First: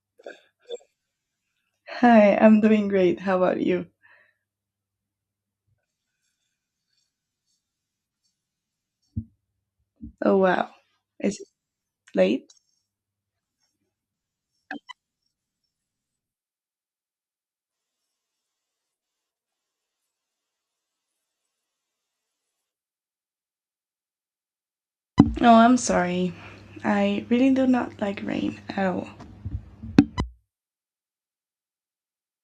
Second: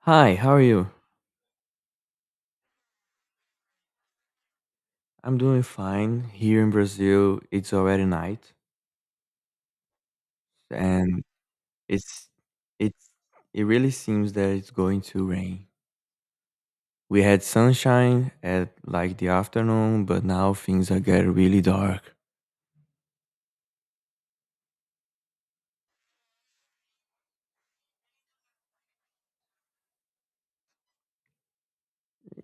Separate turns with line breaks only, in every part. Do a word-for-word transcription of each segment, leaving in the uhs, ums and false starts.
Hi, how are you?
Hi, I'm doing great. How about you?
I'm doing fine. Here in Brazil, it's already night,
Oh, wow.
and
Is it
it's
late?
it's it really seems that it's going to rain. We had sunshine at like the afternoon, but now things are getting really dark.
Oh, I'm sorry. I really do not like rain at all.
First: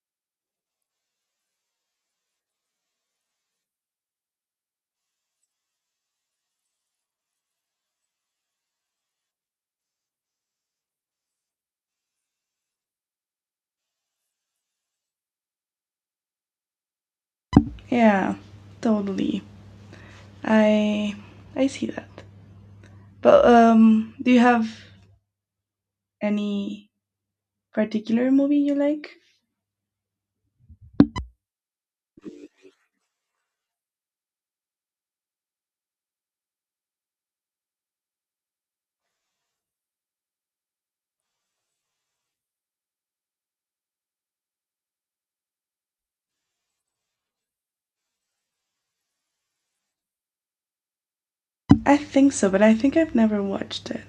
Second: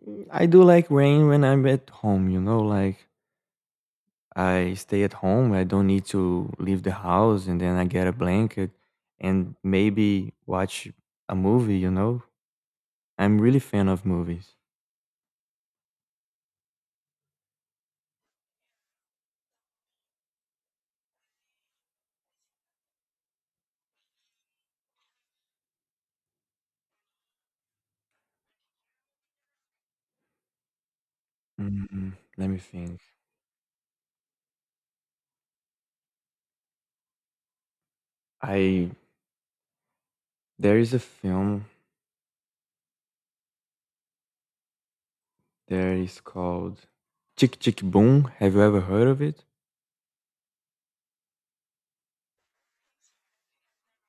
Mm, I do like rain when I'm at home, you know, like I stay at home, I don't need to leave the house, and then I get a blanket and maybe watch a movie, you know? I'm really fan of movies.
Yeah, totally. I I see that. But um, do you have any particular movie you like?
Mm, Let me think. I There is a film that is called Chick Chick Boom. Have you ever heard of it?
I think so, but I think I've never watched it.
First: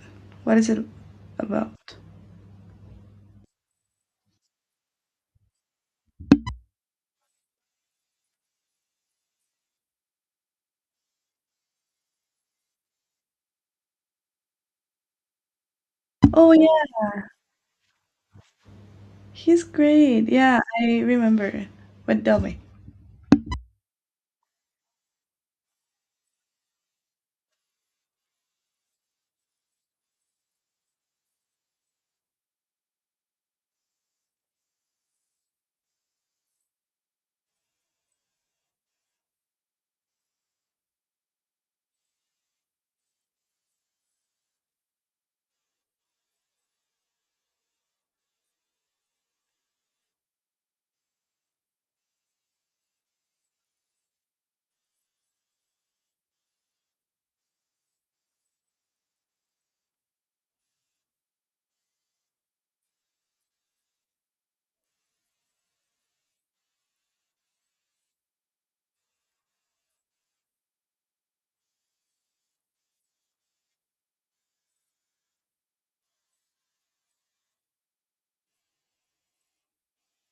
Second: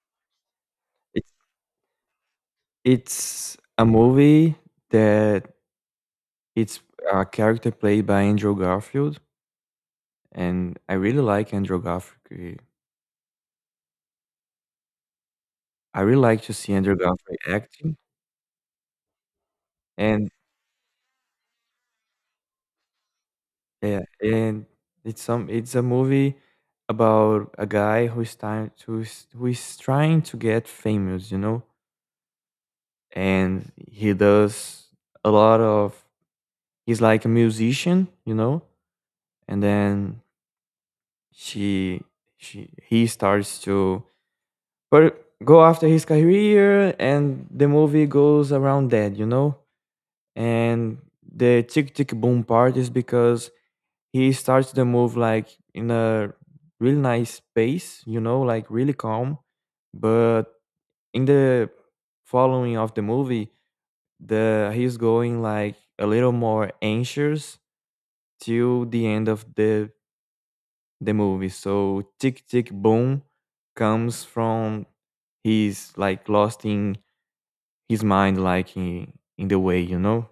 What is it
It's
about?
it's a movie that it's a character played by Andrew Garfield, and I really like Andrew Garfield. I really like
Oh,
to see Andrew
yeah,
Garfield acting,
he's great.
and
Yeah, I remember. But tell me.
yeah, and it's some it's a movie about a guy who is trying to is- who is trying to get famous, you know, and he does a lot of he's like a musician, you know, and then she she he starts to but go after his career and the movie goes around that, you know? And the tick tick boom part is because he starts the move like in a really nice pace, you know, like really calm. But in the following of the movie, the he's going like a little more anxious till the end of the the movie. So Tick Tick Boom comes from he's like lost in his mind, like in, in the way you know.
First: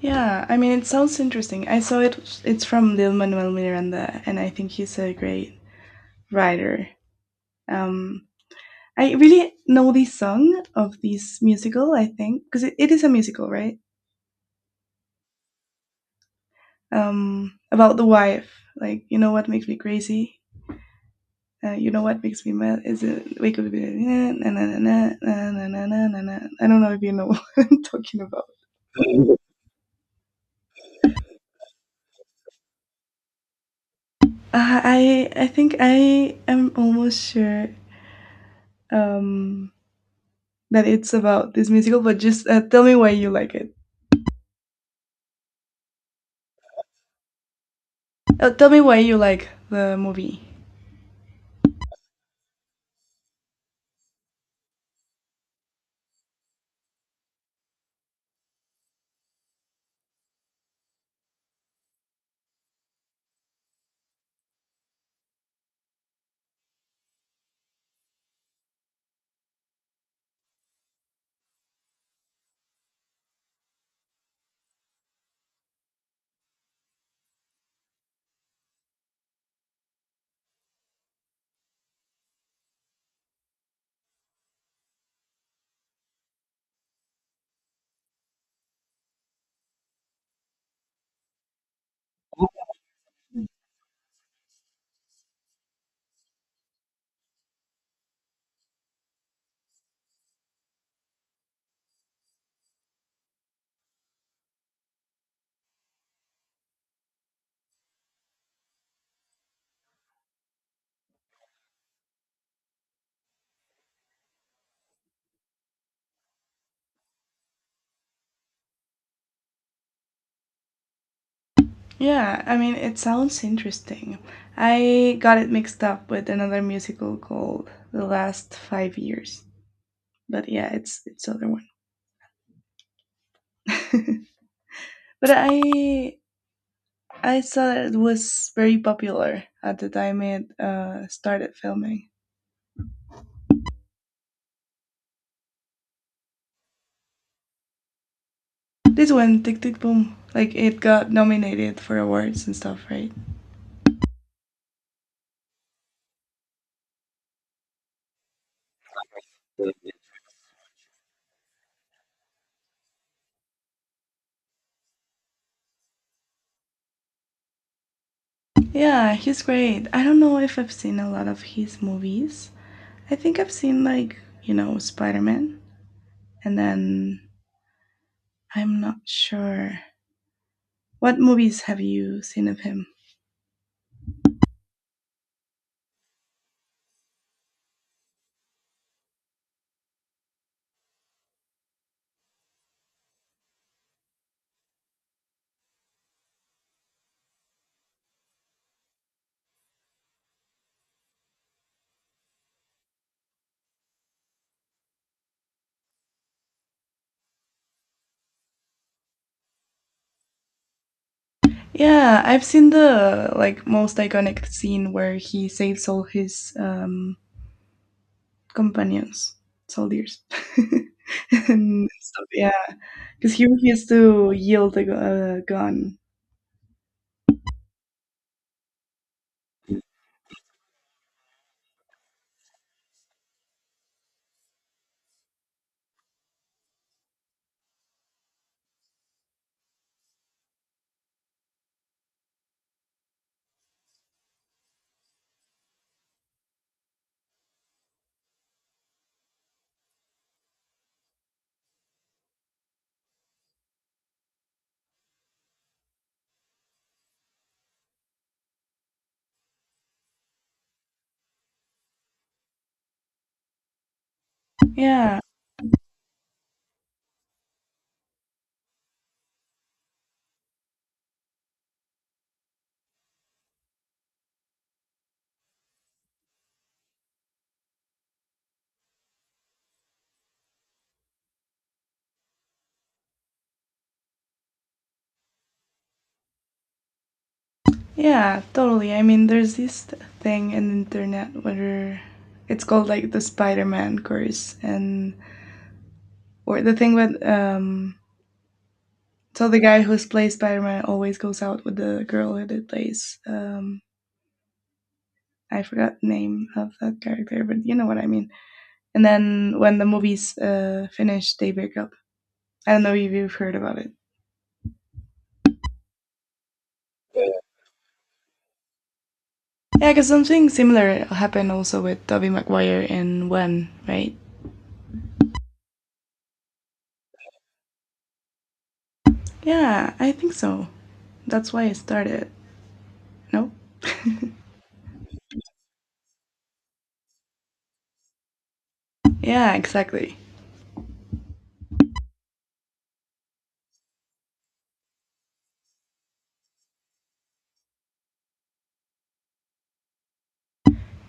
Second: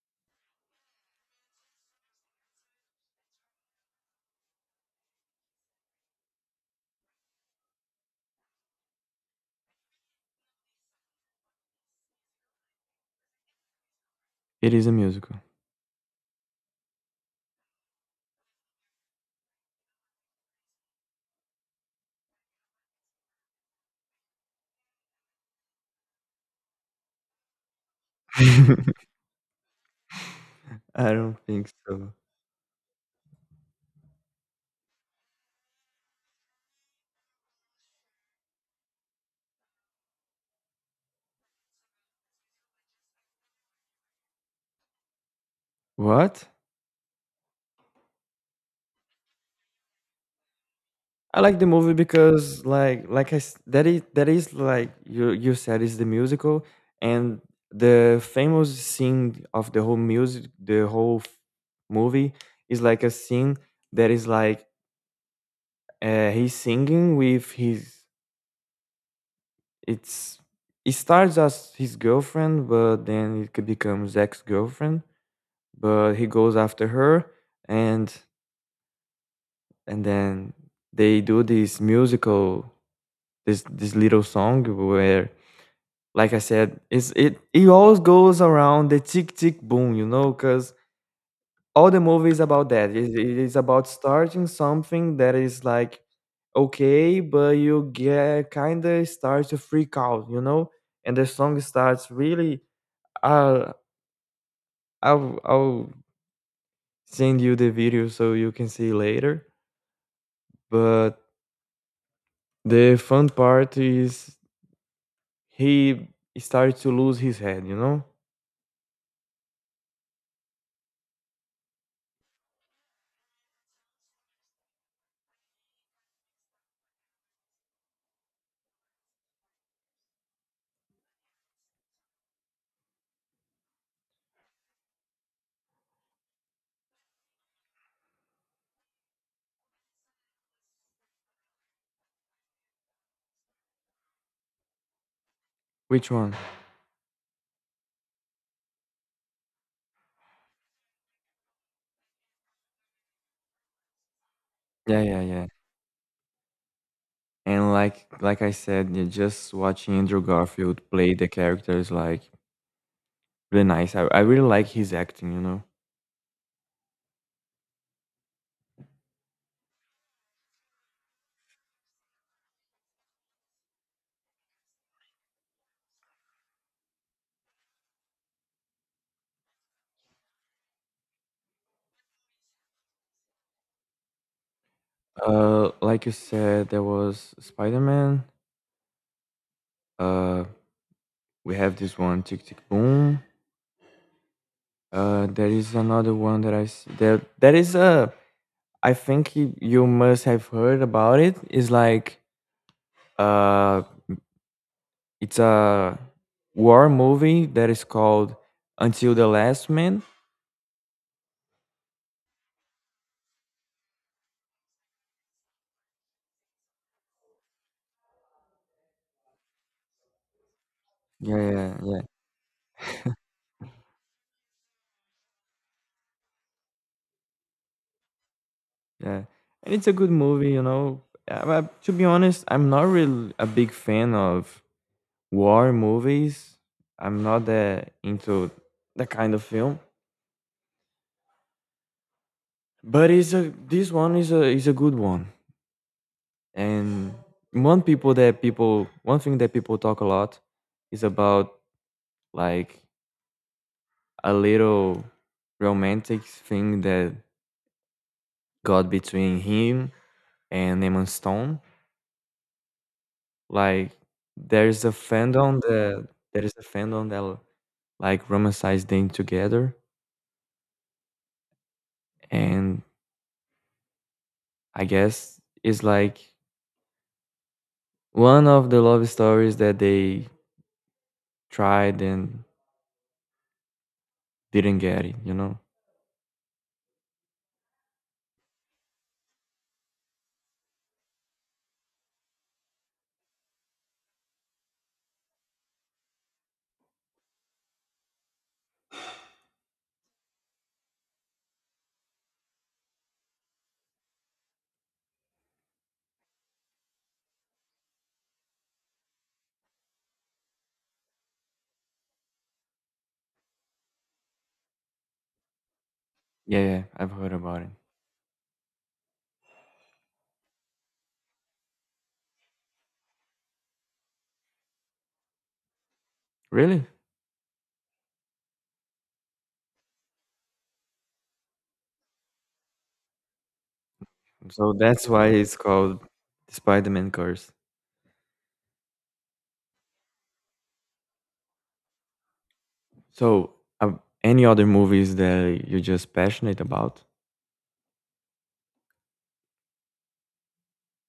Yeah, I mean, it sounds interesting. I saw it. It's from Lil Manuel Miranda, and I think he's a great writer. Um, I really know the song of this musical. I think because it, it is a musical, right?
It is a musical.
Um, about the wife. Like, you know what makes me crazy? Uh, you know what makes me mad? Is it wake up? Na na na na na na na na na. Na. I don't know if you know what I'm talking about.
I don't think so.
Uh, I I think I am almost sure. Um, that it's about this musical, but just uh, tell me why you like it.
What?
Uh, tell me why you like the movie.
I like the movie because like like I s- that is that is like you you said is the musical and the famous scene of the whole music the whole f- movie is like a scene that is like uh, he's singing with his It's it starts as his girlfriend, but then it could becomes ex-girlfriend. But he goes after her, and and then they do this musical, this this little song where, like I said, it's it it always goes around the tick tick boom, you know, because all the movie is about that. It, it is about starting something that is like okay, but you get kind of start to freak out, you know? And the song starts really I'll I'll I'll send you the video so you can see later. But the fun part is he started to lose his head. You know
Yeah, I mean, it sounds interesting. I got it mixed up with another musical called The Last Five Years, but yeah, it's it's the other one. But I I saw that it was very popular at the time it uh, started filming.
which one?
This one, Tick Tick Boom, like it got nominated for awards and stuff, right?
Yeah, yeah, yeah. And like like I said, yeah, just watching Andrew Garfield play the characters like really nice. I I really like his acting. You know.
Yeah, he's great. I don't know if I've seen a lot of his movies. I think I've seen like, you know, Spider-Man and then I'm not sure what movies have you seen of him?
Uh, like you said, there was Spider Man. Uh, we have this one, Tick Tick Boom. Uh, there is another one that I s- that that is a I think you, you must have heard about it. It's like uh, it's a war movie that is called Until the Last Man.
Yeah, I've seen the like most iconic scene where he saves all his um companions, soldiers.
Yeah, yeah,
And
yeah,
stuff, yeah, because he refused to yield a gu- a gun.
yeah. And it's a good movie, you know. Uh, but to be honest, I'm not really a big fan of war movies. I'm not that into that kind of film. But it's a this one is a is a good one. And one people that people one thing that people talk a lot is about like a little romantic thing that got between him and Emma Stone. Like there's a
Yeah,
fandom that there is a fandom that like romanticize them together, and I guess it's like one of the love stories that they tried and didn't get it. You know?
yeah, totally. I mean, there's this thing in the internet where it's called like the Spider-Man curse, and or the thing with um. So the guy who's plays Spider-Man always goes out with the girl who did plays. Um, I forgot the name of that character, but you know what I mean. And then when the movie's uh, finished, they break up. I don't know if you've heard about it.
Yeah, yeah, I've heard about it.
Yeah, because something similar happened also with Tobey Maguire in When, right?
Really?
Yeah, I think so. That's why I started. No?
So that's why it's called Spider-Man Curse.
Yeah, exactly.
So, um, any other movies that you're just passionate about?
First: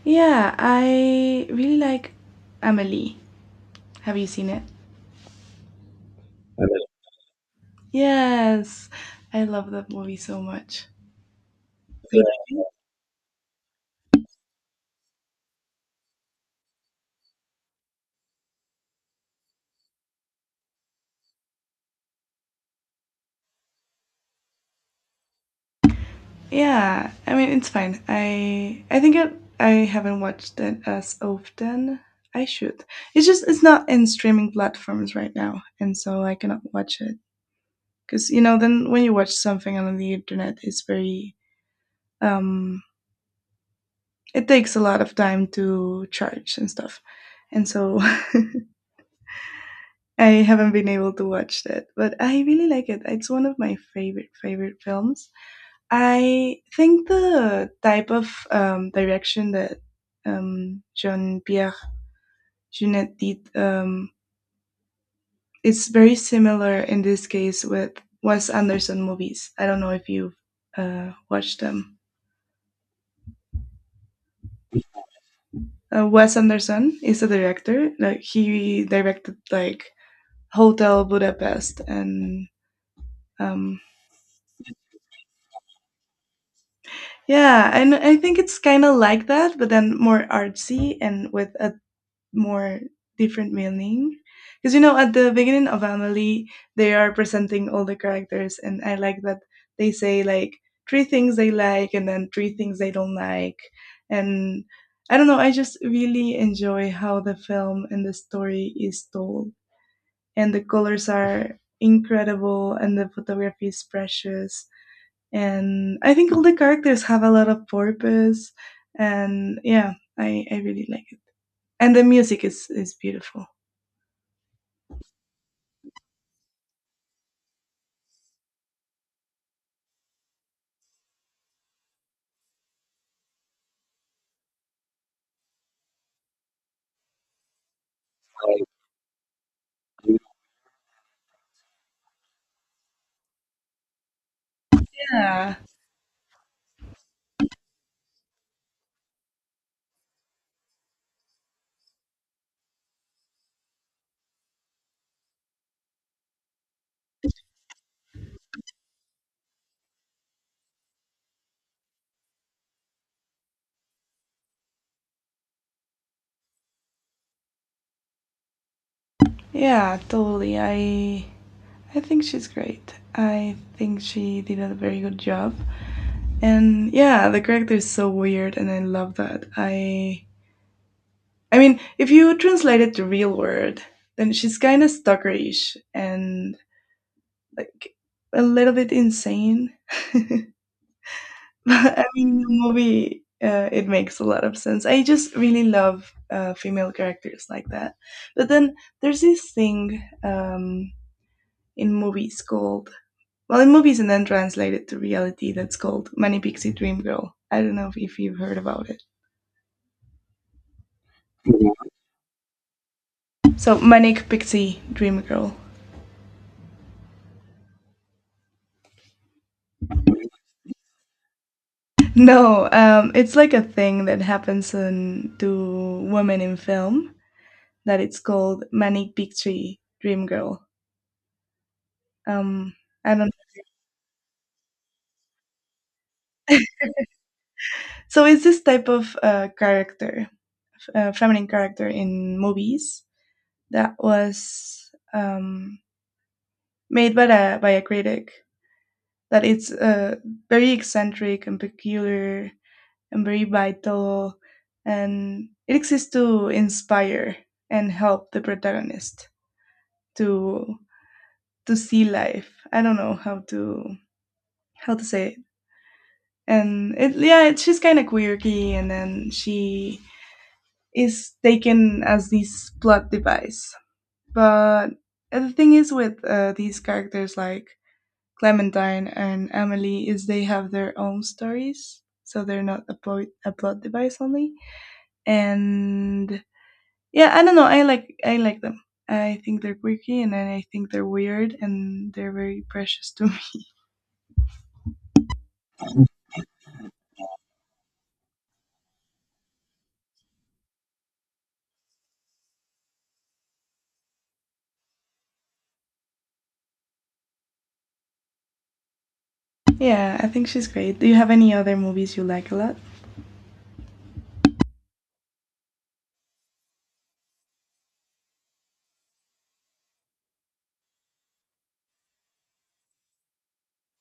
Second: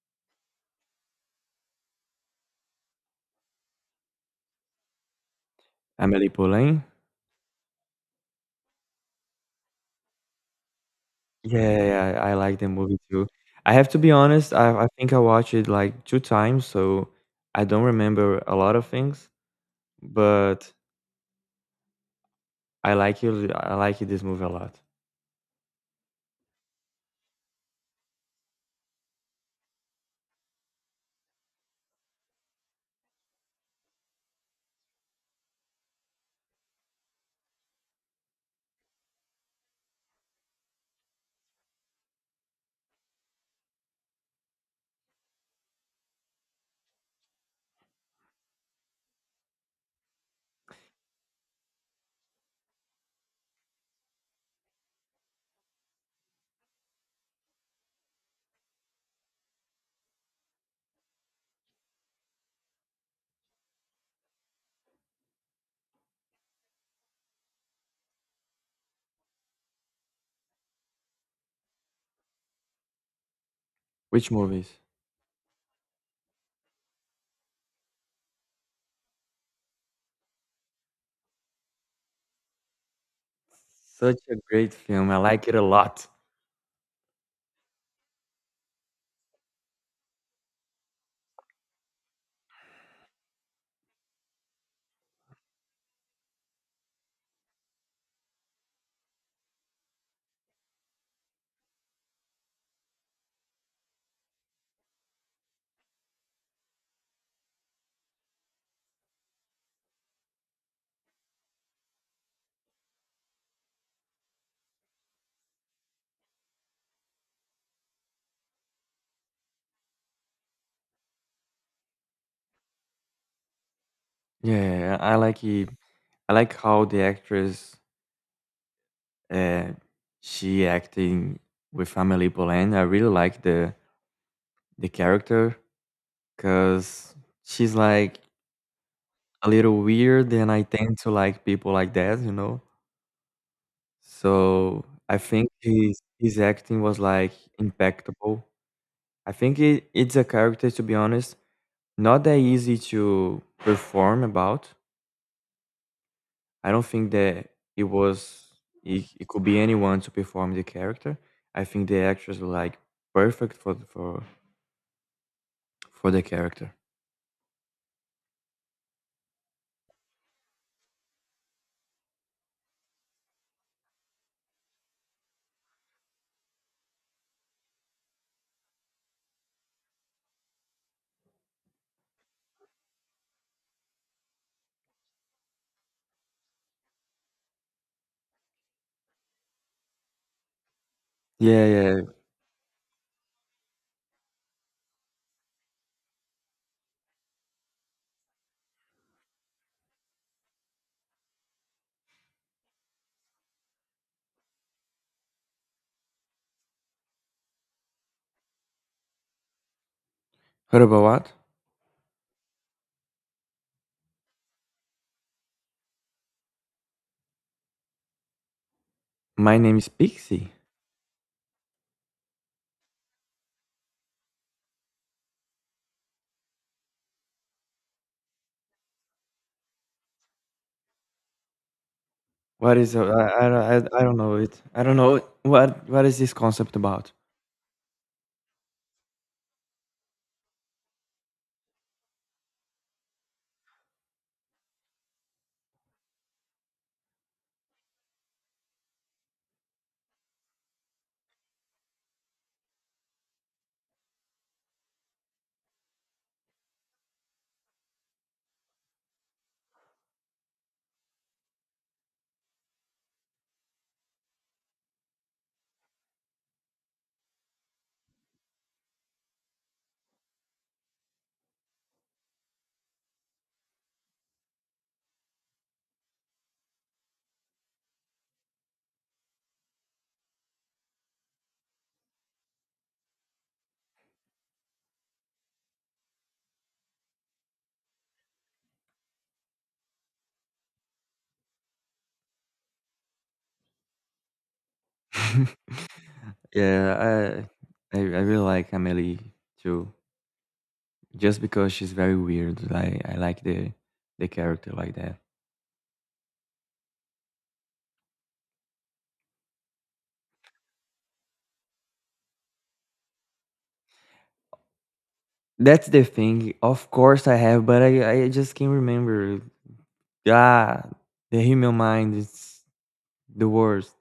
Yeah, I really like Amelie. Have you seen it?
Amélie Poulain?
Yes, I love that movie so much.
Yeah, yeah,
Yeah.
I like the movie too. I have to be honest, I, I think I watched it like two times, so I don't remember a lot of things, but I like it. I like this movie a lot.
Yeah, I mean it's fine. I I think it, I haven't watched it as often. I should. It's just it's not in streaming platforms right now, and so I cannot watch it because you know then when you watch something on the internet, it's very um it takes a lot of time to charge and stuff, and so I haven't been able to watch that, but I really like it. It's one of my favorite favorite films. I think the type of um, direction that um, Jean Pierre Jeunet did um, is very similar in this case with Wes Anderson movies. I don't know if you've uh, watched them.
Which movies?
Uh, Wes Anderson is a director. Like he directed like Hotel Budapest and um,
Such a great film. I like it a lot.
yeah, and I think it's kind of like that, but then more artsy and with a more different meaning. Because you know, at the beginning of Amelie, they are presenting all the characters, and I like that they say like three things they like and then three things they don't like. And I don't know, I just really enjoy how the film and the story is told, and the colors are incredible, and the photography is precious and I think all the characters have a lot of purpose, and yeah, I, I really like it. And the music is is beautiful.
Yeah, I like it. I like how the actress uh, she acting with Amélie Poulain. I really like the the character. 'Cause she's, like, a little weird, and I tend to like people like that, you know? So, I think
Yeah,
his his acting was, like, impeccable. I think it it's a character, to be honest, not that easy to perform about. I don't think that it was it it could be anyone to perform the character. I think the actress were, like, perfect for for for the character.
yeah, totally. I I think she's great. I think she did a very good job. And yeah, the character is so weird and I love that. I I mean, if you translate it to real world, then she's kind of stalkerish and like a little bit insane.
Yeah, yeah.
I mean, the movie, uh, it makes a lot of sense. I just really love uh, female characters like that. But then there's this thing um, in movies called, well, in movies and then translated to reality that's called Manic Pixie Dream Girl. I don't know if, if you've heard about it.
Heard about what?
So, Manic Pixie Dream Girl.
My name is Pixie?
No, um, it's like a thing that happens in, to women in film that it's called Manic Pixie Dream Girl. Um,
Whats I is a
I don't.
I I don't I I don't know it. I don't know what what is this concept about?
So it's this type of uh, character, uh, feminine character in movies that was um, made by a by a critic. That it's uh, very eccentric and peculiar and very vital, and it exists to inspire and help the protagonist to to see life. I don't know how to how to say it. And it, yeah, it, she's kind of quirky, and then she is taken as this plot device. But uh, the thing is with uh, these characters like Clementine and Emily is they have their own stories, so they're not a plot a plot device only. And yeah, I don't know. I like I like them. I think they're quirky and then I think they're weird and they're very precious to me.
Yeah, I I I really like Amélie too, just because she's very weird. Like I like the the character like that.
Yeah, I think she's great. Do you have any other movies you like a lot?
That's the thing. Of course I have, but I I just can't remember. Ah, the human mind is the worst.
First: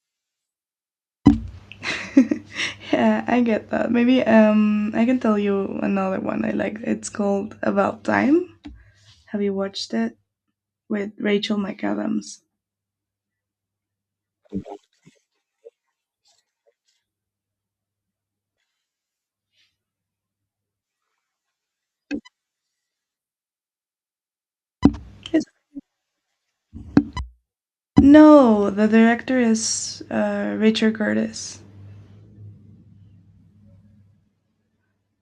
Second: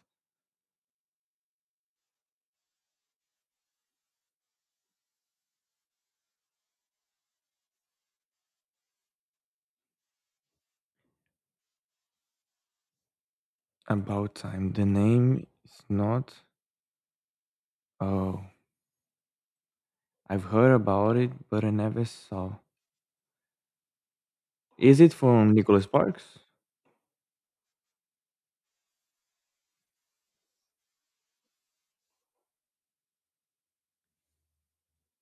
Yeah, I get that. Maybe um I can tell you another one I like. It's called About Time. Have you watched it? With Rachel McAdams.
About time. The name is not. Oh, I've heard about it, but I never saw. Is it
It's,
from Nicholas Sparks?
no, the director is uh, Richard Curtis.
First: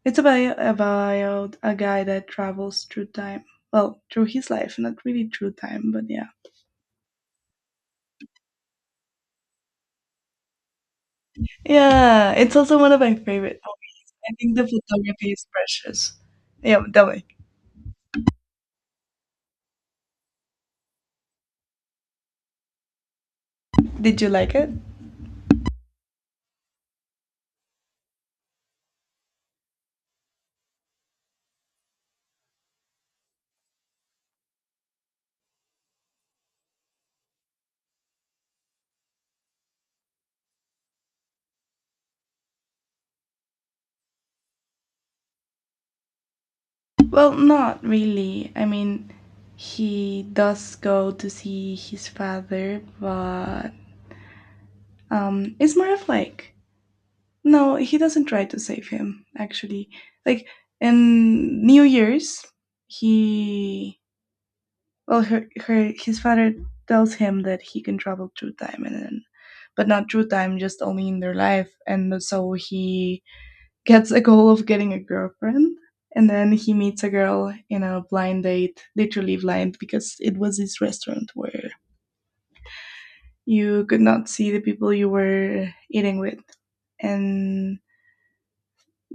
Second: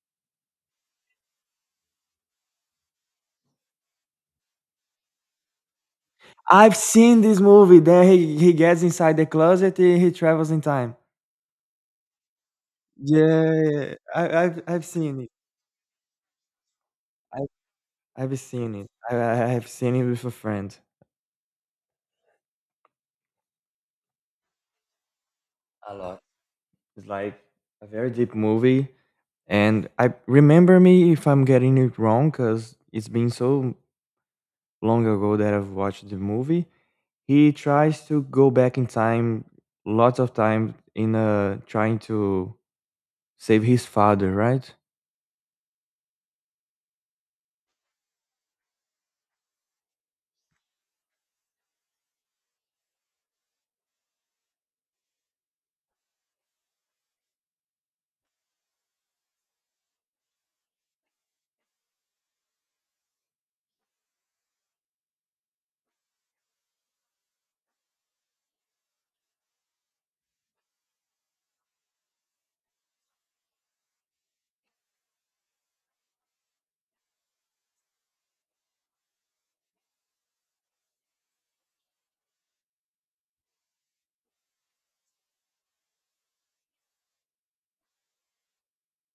It's about about a guy that travels through time. Well, through his life, not really through time, but yeah,
I've seen this movie. Then he he gets inside the closet and he travels in time.
yeah. It's also one of my favorite.
Yeah,
I
I,
think
I've
the
I've seen it.
photography is precious. Yeah, tell me,
I, I've seen it. I, I- I've seen it with a friend
did you like it?
a lot. It's like a very deep movie, and I remember me if I'm getting it wrong because it's been so long ago that I've watched the movie. He tries to go back in time, lots of time in uh trying to save his father, right?
Well, not really. I mean, he does go to see his father, but um, it's more of like, no, he doesn't try to save him, actually. Like in New Year's, he, well, her, her his father tells him that he can travel through time and then but not through time, just only in their life. And so he gets a goal of getting a girlfriend. And then he meets a girl in a blind date, literally blind, because it was this restaurant where you could not see the people you were eating with. And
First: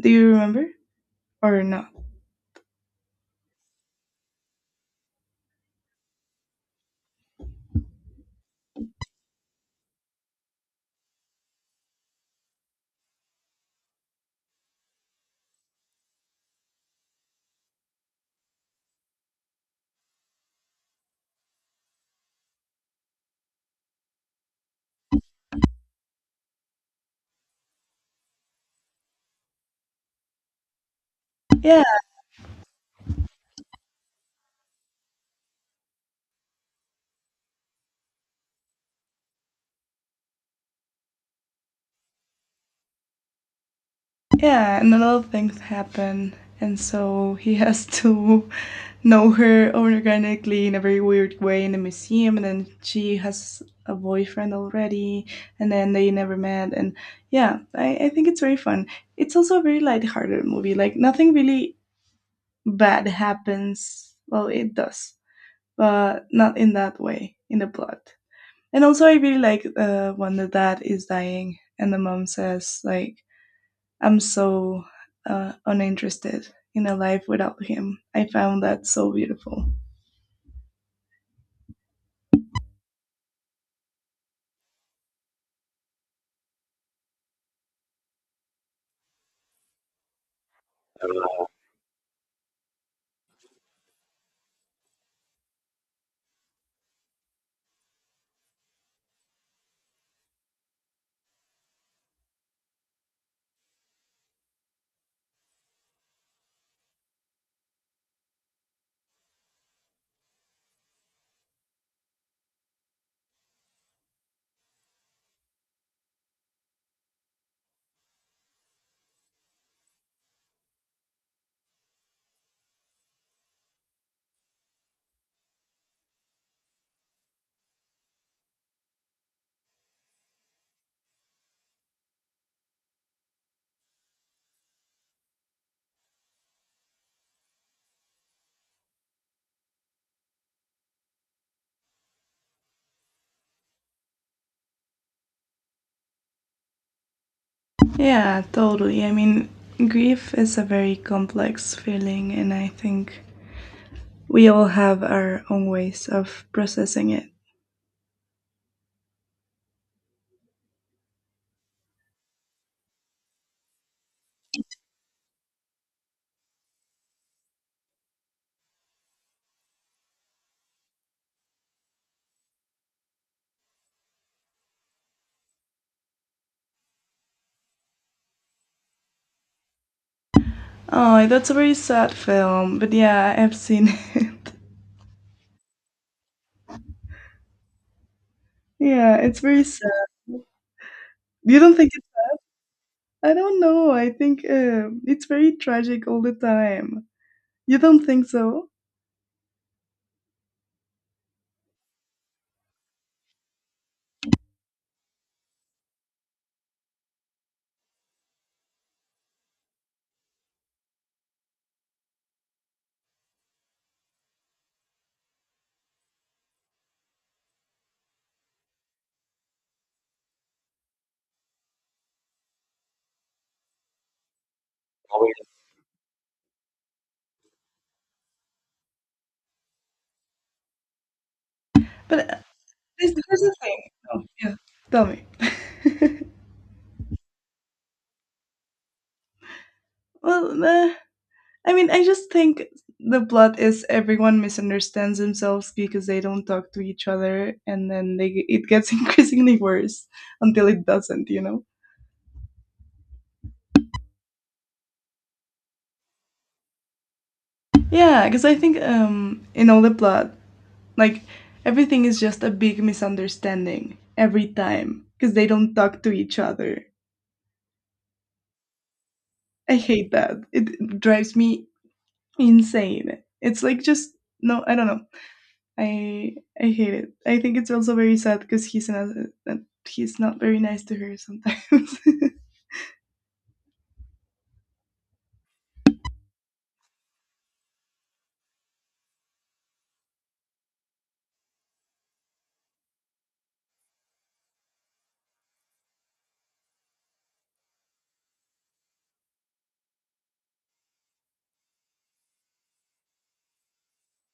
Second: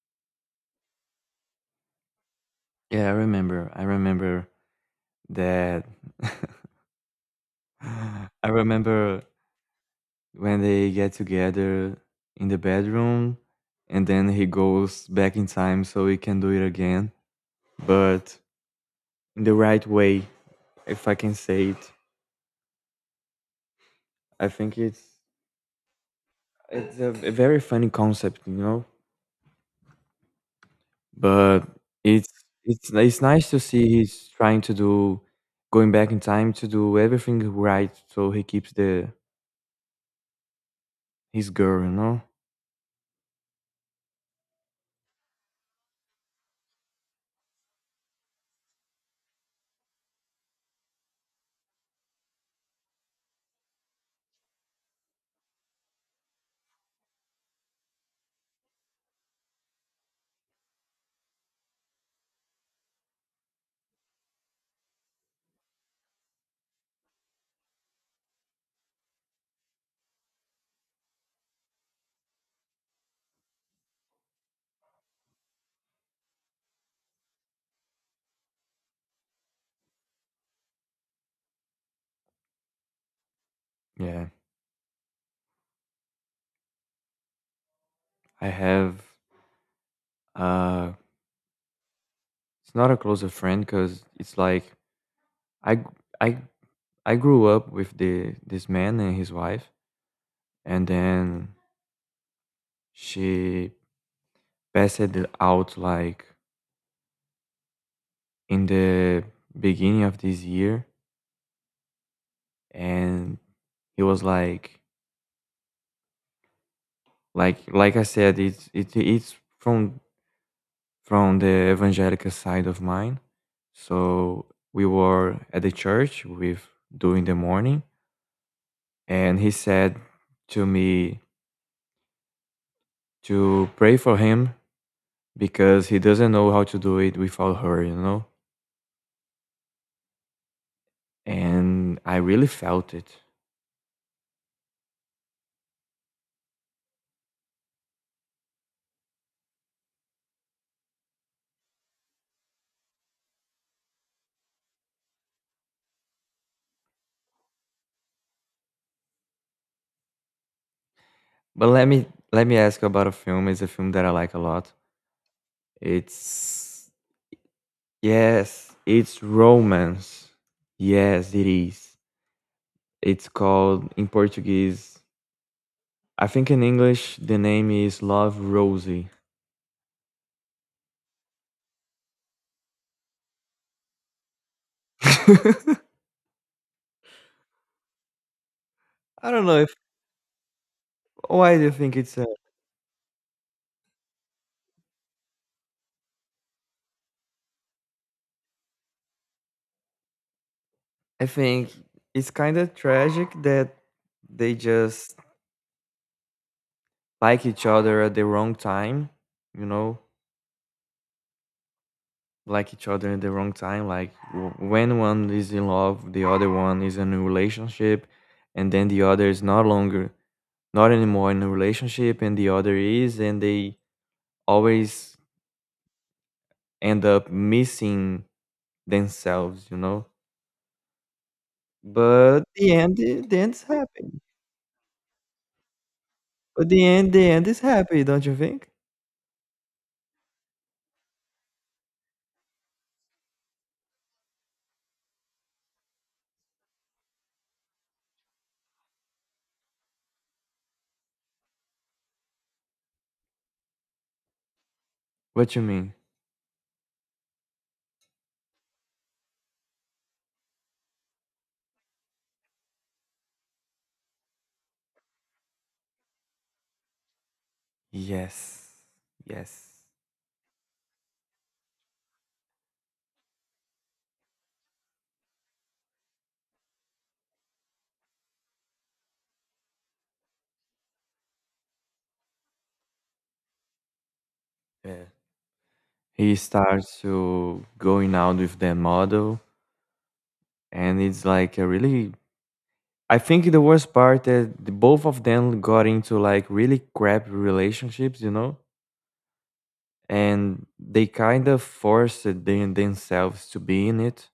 do you remember or not?
Yeah, I remember. I remember that. I remember when they get together in the bedroom and then he goes back in time so he can do it again, but in the right way, if I can say it. I think it's it's a, a very funny concept, you know? But
Yeah,
it's it's it's nice to see he's trying to do going back in time to do everything right so he keeps the his girl, you know?
yeah, and a lot of things happen. And so he has to know her organically in a very weird way in the museum. And then she has a boyfriend already. And then they never met. And yeah, I, I think it's very fun. It's also a very lighthearted movie. Like, nothing really bad happens. Well, it does, but not in that way, in the plot. And also, I really like uh, when the dad is dying and the mom says, like, I'm so uh, uninterested in a life without him. I found that so beautiful.
Yeah. I have uh it's not a closer friend because it's like I g- I I grew up with the this man and his wife and then she passed it out like in the beginning of this year and he was like like like I said it's it, it's from from the evangelical side of mine so we were at the church with during the morning and he said to me to pray for him because he doesn't know how to do it without her, you know? And I really felt it.
Yeah, totally. I mean, grief is a very complex feeling, and I think we all have our own ways of processing it.
But let me let me ask you about a film. It's a film that I like a lot. It's yes, it's romance. Yes, it is. It's called in Portuguese. I think in English the name is Love Rosie.
Oh, that's a very sad film, but yeah, I've seen it. Yeah,
I
it's
don't know
very
if
sad.
why
You
do you
don't think
think
it's.
it's
I don't know. I think uh, it's very tragic all the time. You don't think so?
I think it's kind of tragic that they just like each other at the wrong time, you know, like each other at the wrong time. Like w- when one is in love, the other one is in a relationship, and then the other is not longer, not anymore in a relationship, and the other is, and they always end up missing themselves, you know.
But uh,
But the end,
this,
the
here's the
end's
thing.
happy.
Oh, yeah. Tell me.
But the end, the end is happy, don't you think?
Well, nah, I mean, I just think the plot is everyone misunderstands themselves because they don't talk to each other, and then they it gets increasingly worse until it doesn't, you know?
What you mean?
Yeah, because I think um, in all the plot, like everything is just a big misunderstanding every time because they don't talk to each other.
Yes.
I
Yes.
hate that. It drives me insane. It's like just no, I don't know. I I hate it. I think it's also very sad because he's another, he's not very nice to her sometimes.
Yeah. He starts to going out with that model and it's like a really I think the worst part that the both of them got into like really crap relationships, you know? And they kind of forced them, themselves to be in it.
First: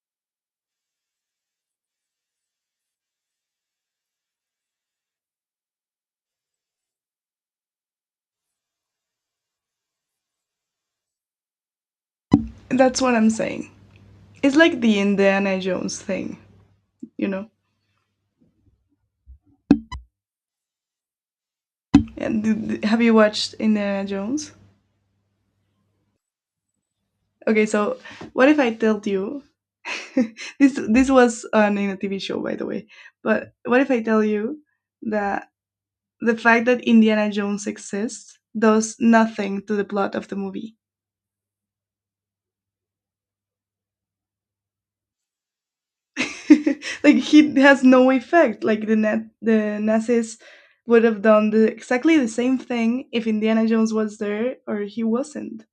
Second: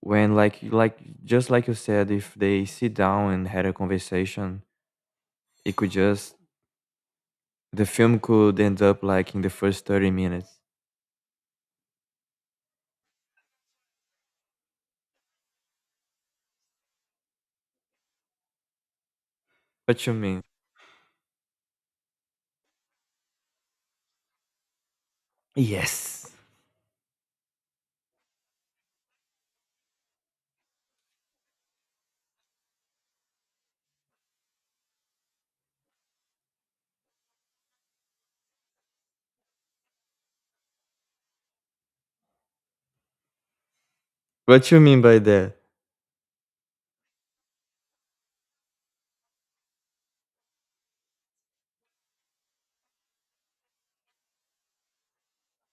When like like just like you said, if they sit down and had a conversation, it could just the film could end up like in the first thirty minutes.
That's what I'm saying. It's like the Indiana Jones thing, you know.
What you mean?
And have you watched Indiana Jones?
Yes.
Okay, so what if I told you this this was on in a T V show, by the way. But what if I tell you that the fact that Indiana Jones exists does nothing to the plot of the movie?
What you mean by that?
Like he has no effect. Like the net, the Nazis would have done the, exactly the same thing if Indiana Jones was there or he wasn't.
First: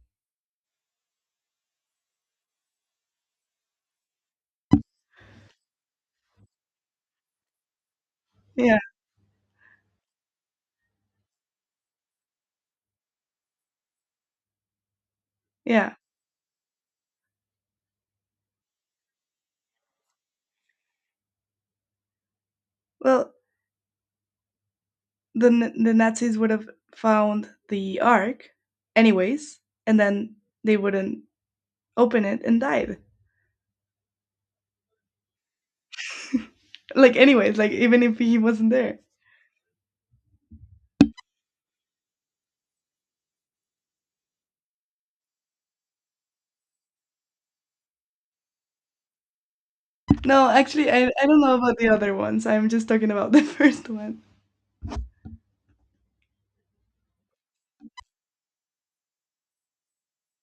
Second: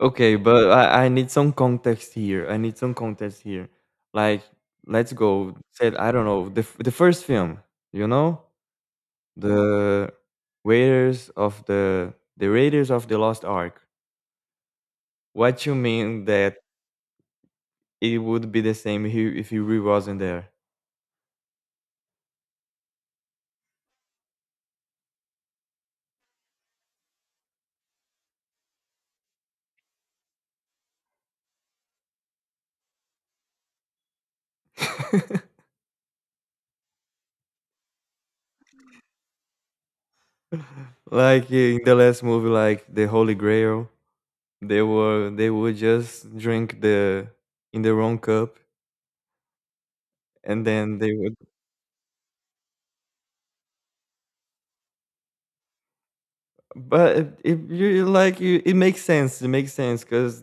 Okay, but I, I need some context here. I need some context here. Like, let's go. Said I don't know the f- the first film. You know
Yeah,
the Raiders of the the Raiders of the Lost Ark. What you
yeah.
mean that it would be the same if he, if he really wasn't there?
Well, the N- the Nazis would have found the Ark, anyways, and then they wouldn't open it and died. Like anyways, like even if he wasn't there.
Like in the last movie, like the Holy Grail, they were they would just drink the in the wrong cup,
No,
and
actually,
then
I
they
I don't know about the other ones. I'm just talking about the first one.
But if, if you like, you, it makes sense. It makes sense because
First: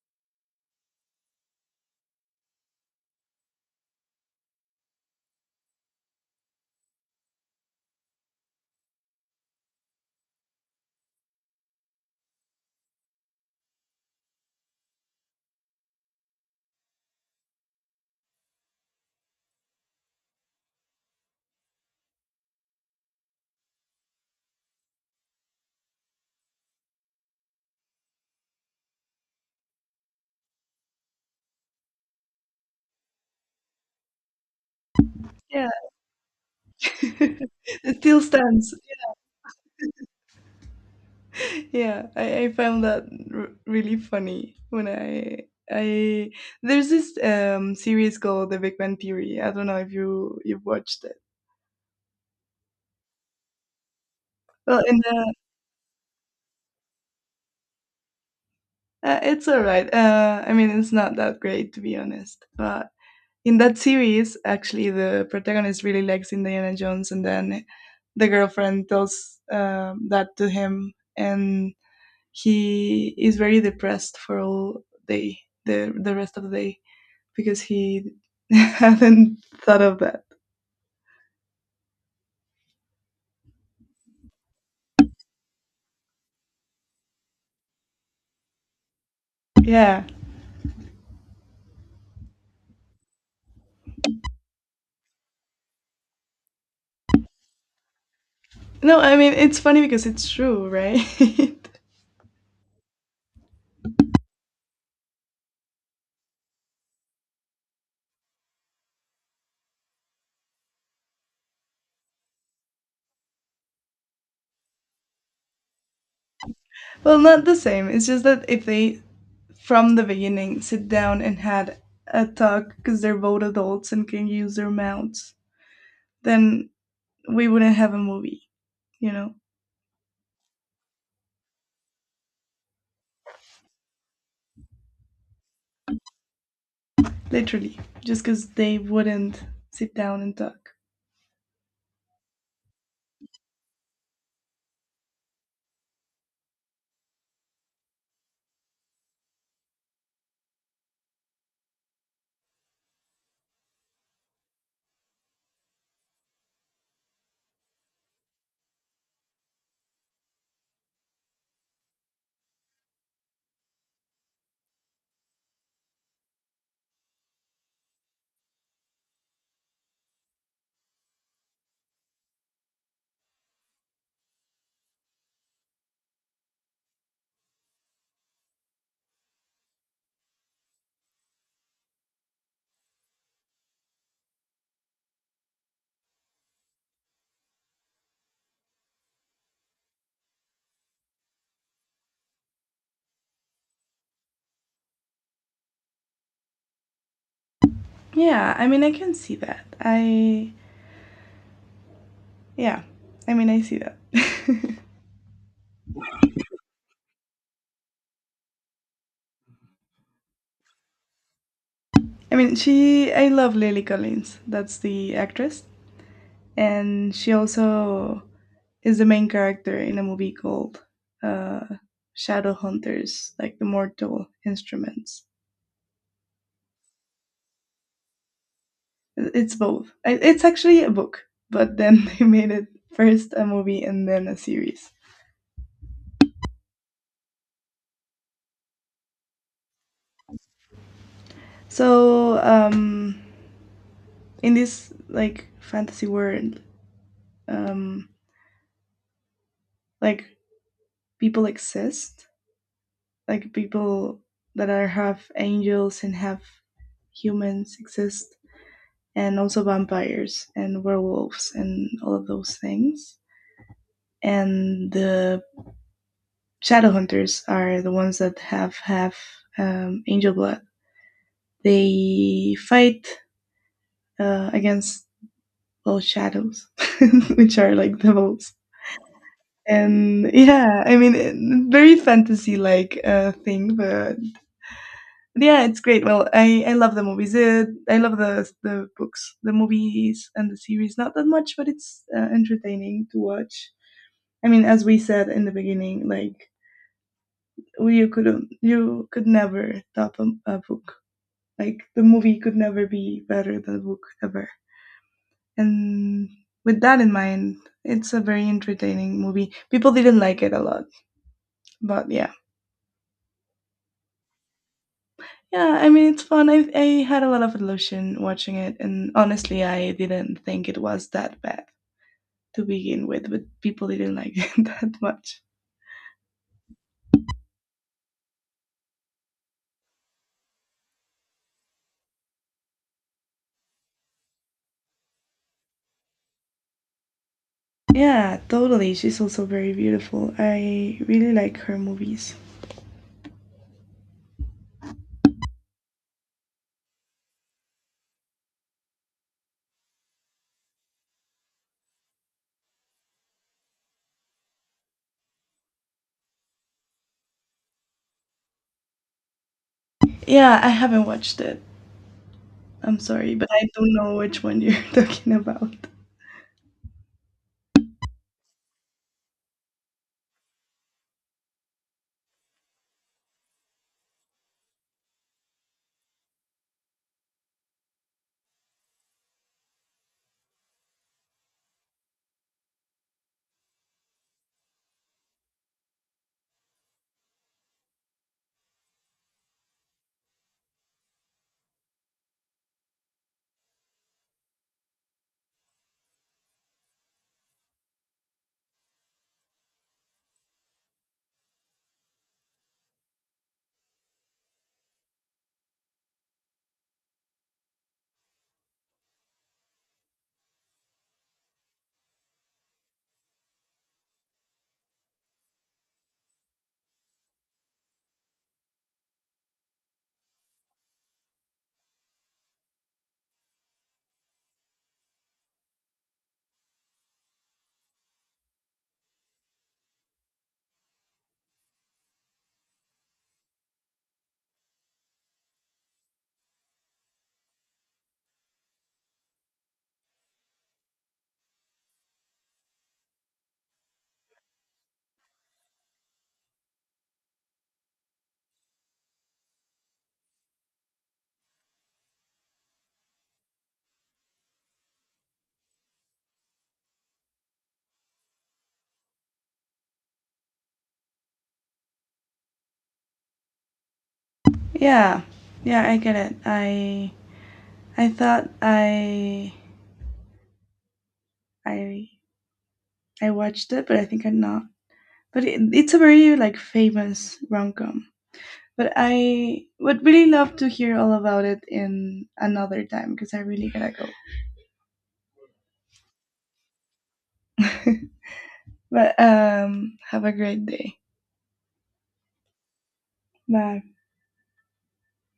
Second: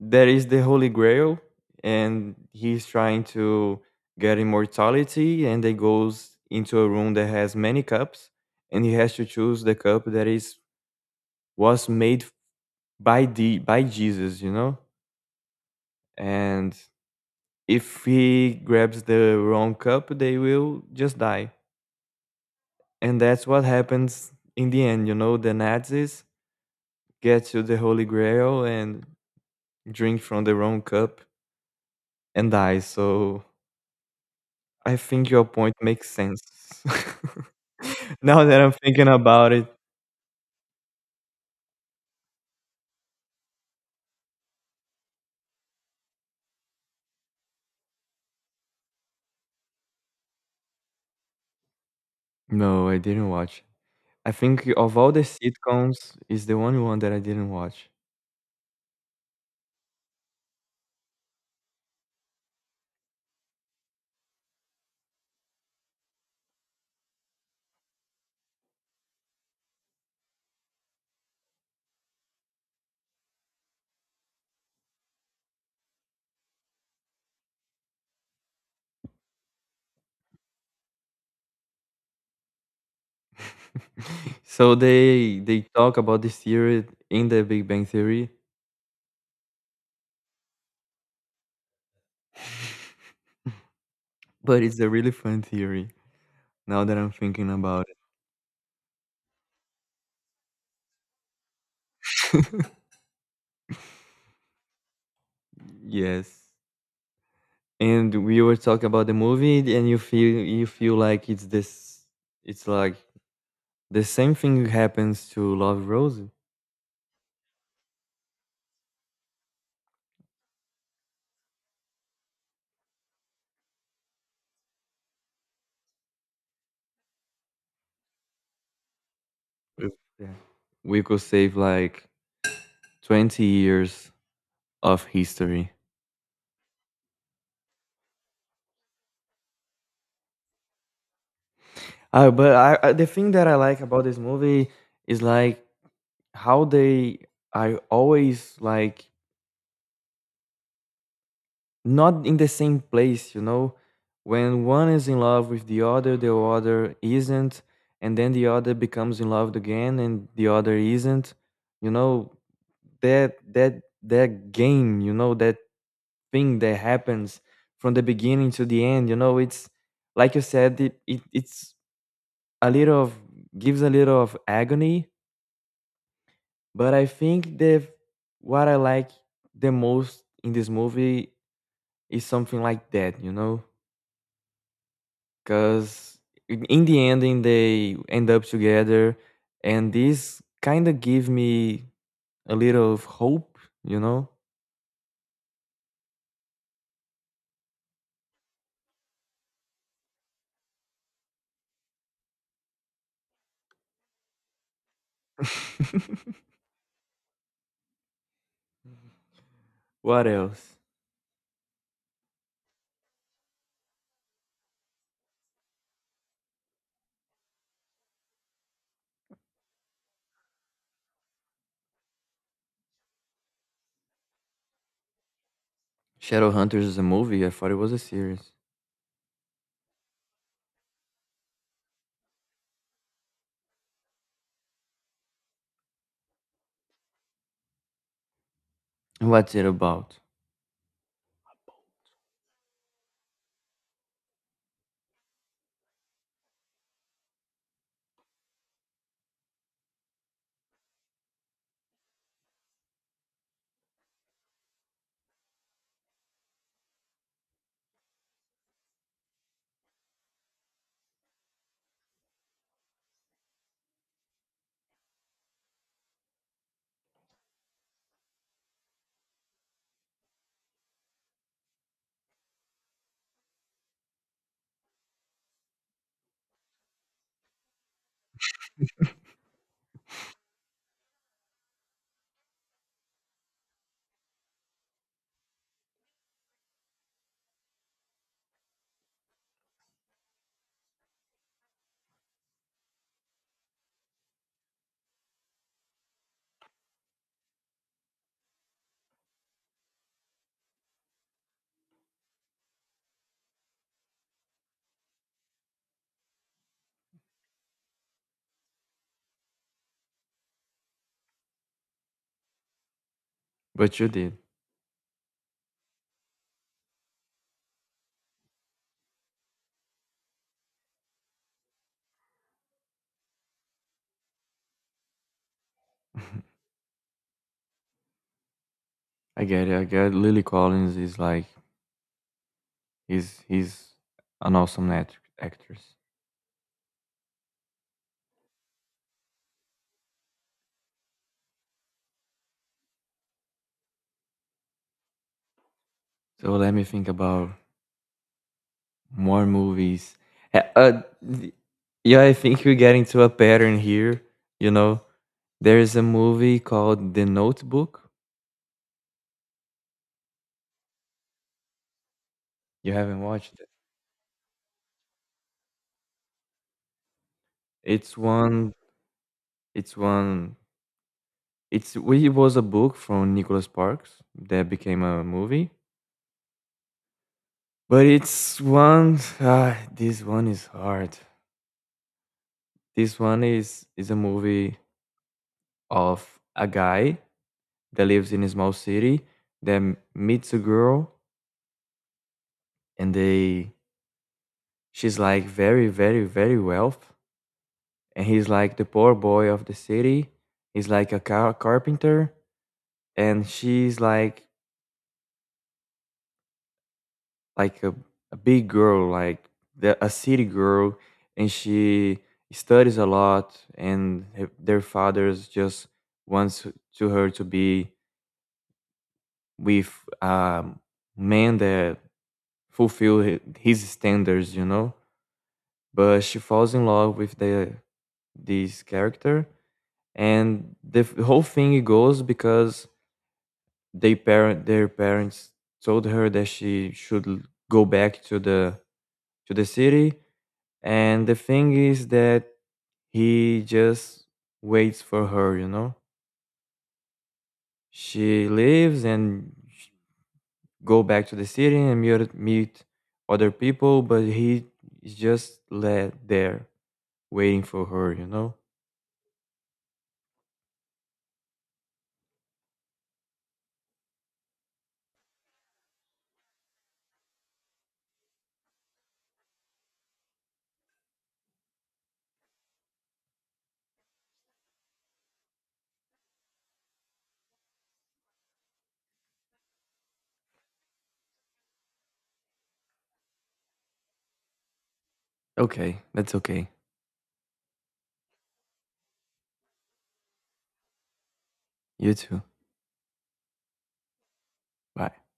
there is the Holy Grail, and he's trying to get immortality, and they goes into a room that has many cups, and he has to choose the cup that is was made by the by Jesus, you know. And if he grabs the wrong cup, they will just die, and that's what happens in the end. You know, the Nazis get to the Holy Grail and drink from the wrong cup and die. So I think your
Yeah,
point makes sense.
it still
Now that I'm
stands.
thinking about it,
Yeah, i, I found that r- really funny when I I there's this um series called the Big Bang Theory. I don't know if you you've watched it.
no, I didn't watch. I think
Well, in
of all the
the
sitcoms, is the only one that I didn't watch.
uh, it's all right, uh I mean it's not that great to be honest, but in that series actually the protagonist really likes Indiana Jones and then the girlfriend tells um, that to him and he is very depressed for all day the the rest of the day because he hadn't thought of that.
So they they talk about this theory in the Big Bang Theory,
Yeah.
but it's a really fun theory. Now that I'm thinking about it,
No, I mean, it's funny because it's true, right?
yes. And we were talking about the movie, and you feel you feel like it's this, it's like the same thing happens to Love Rosie.
Well, not the same. It's just that if they, from the beginning, sit down and had a talk because they're both adults and can use their mouths, then we wouldn't have a movie, you know?
If- Yeah. We could save like twenty years of history.
Literally. Just because they wouldn't sit down and talk.
Uh, but I, I, the thing that I like about this movie is like how they are always like not in the same place, you know? When one is in love with the other, the other isn't, and then the other becomes in love again and the other isn't. You know, that that that game you know that thing that happens from the beginning to the end. You know, it's like you said, it, it it's a little of gives a little of agony, but I think the what I like the most in this movie is something like that, you know, because in the ending they end up together, and this kind of give me a little of hope, you know.
Yeah, I mean, I can see that. I, yeah, I mean, I see that.
What else?
I mean, she. I love Lily Collins. That's the actress, and she also is the main character in a movie called uh, Shadow, like the Mortal Instruments.
Shadowhunters is a movie. I thought it was a series.
It's both. It's actually a book, but then they made it first a movie and then a series.
What's it about?
So um, in this like fantasy world, um, like people exist like people that are half angels and half humans exist, and also vampires and werewolves and all of those things. And the shadow hunters are the ones that have half um, angel blood. They fight uh, against all shadows, which are like devils. And yeah, I mean, very fantasy like uh, thing, but yeah, it's great. Well, I, I love the movies. Uh, I love the the books, the movies, and the series. Not that much, but it's uh, entertaining to watch. I mean, as we said in the beginning, like you could you could never top a, a book. Like the movie could never be better than the book ever. And with that in mind, it's a very entertaining movie. People didn't like it a lot, but yeah.
But you did.
Yeah, I mean it's fun. I I had a lot of illusion watching it, and honestly, I didn't think it was that bad to begin with, but people didn't like it that much.
I get it. I get it. Lily Collins is like he's he's an awesome act- actress.
Yeah, totally. She's also very beautiful. I really like her movies.
So let me think about more movies. Uh, uh, th- yeah, I think we're getting to a pattern here. You know, there is a movie called The Notebook.
Yeah, I haven't watched it.
You
I'm
haven't
sorry, but
watched
I
it.
don't know which one you're talking about.
It's one. It's one. It's we- it was a book from Nicholas Sparks that became a movie. But it's one. Ah, this one is hard. This one is is a movie of a guy that lives in a small city that m- meets a girl and they she's like very very very wealth and he's like the poor boy of the city. He's like a car- carpenter and she's like like a, a big girl like the, a city girl and she studies a lot and her, their fathers just wants to her to be with a man that fulfill his standards, you know. But she falls in love with the this character, and the f- whole thing goes because they parent their parents told her that she should l- go back to the to the city, and the thing is that he just waits for her, you know. She leaves and sh- go back to the city and meet, meet other people, but he is just led there waiting for her, you know?
Yeah. Yeah, I get it. I I thought I I I watched it, but I think I'm not. But it, it's a very like famous rom-com. But I would really love to hear all about it in another time because I really gotta go.
Okay, that's okay.
But um, have a great day.
You too.
Bye.
Bye.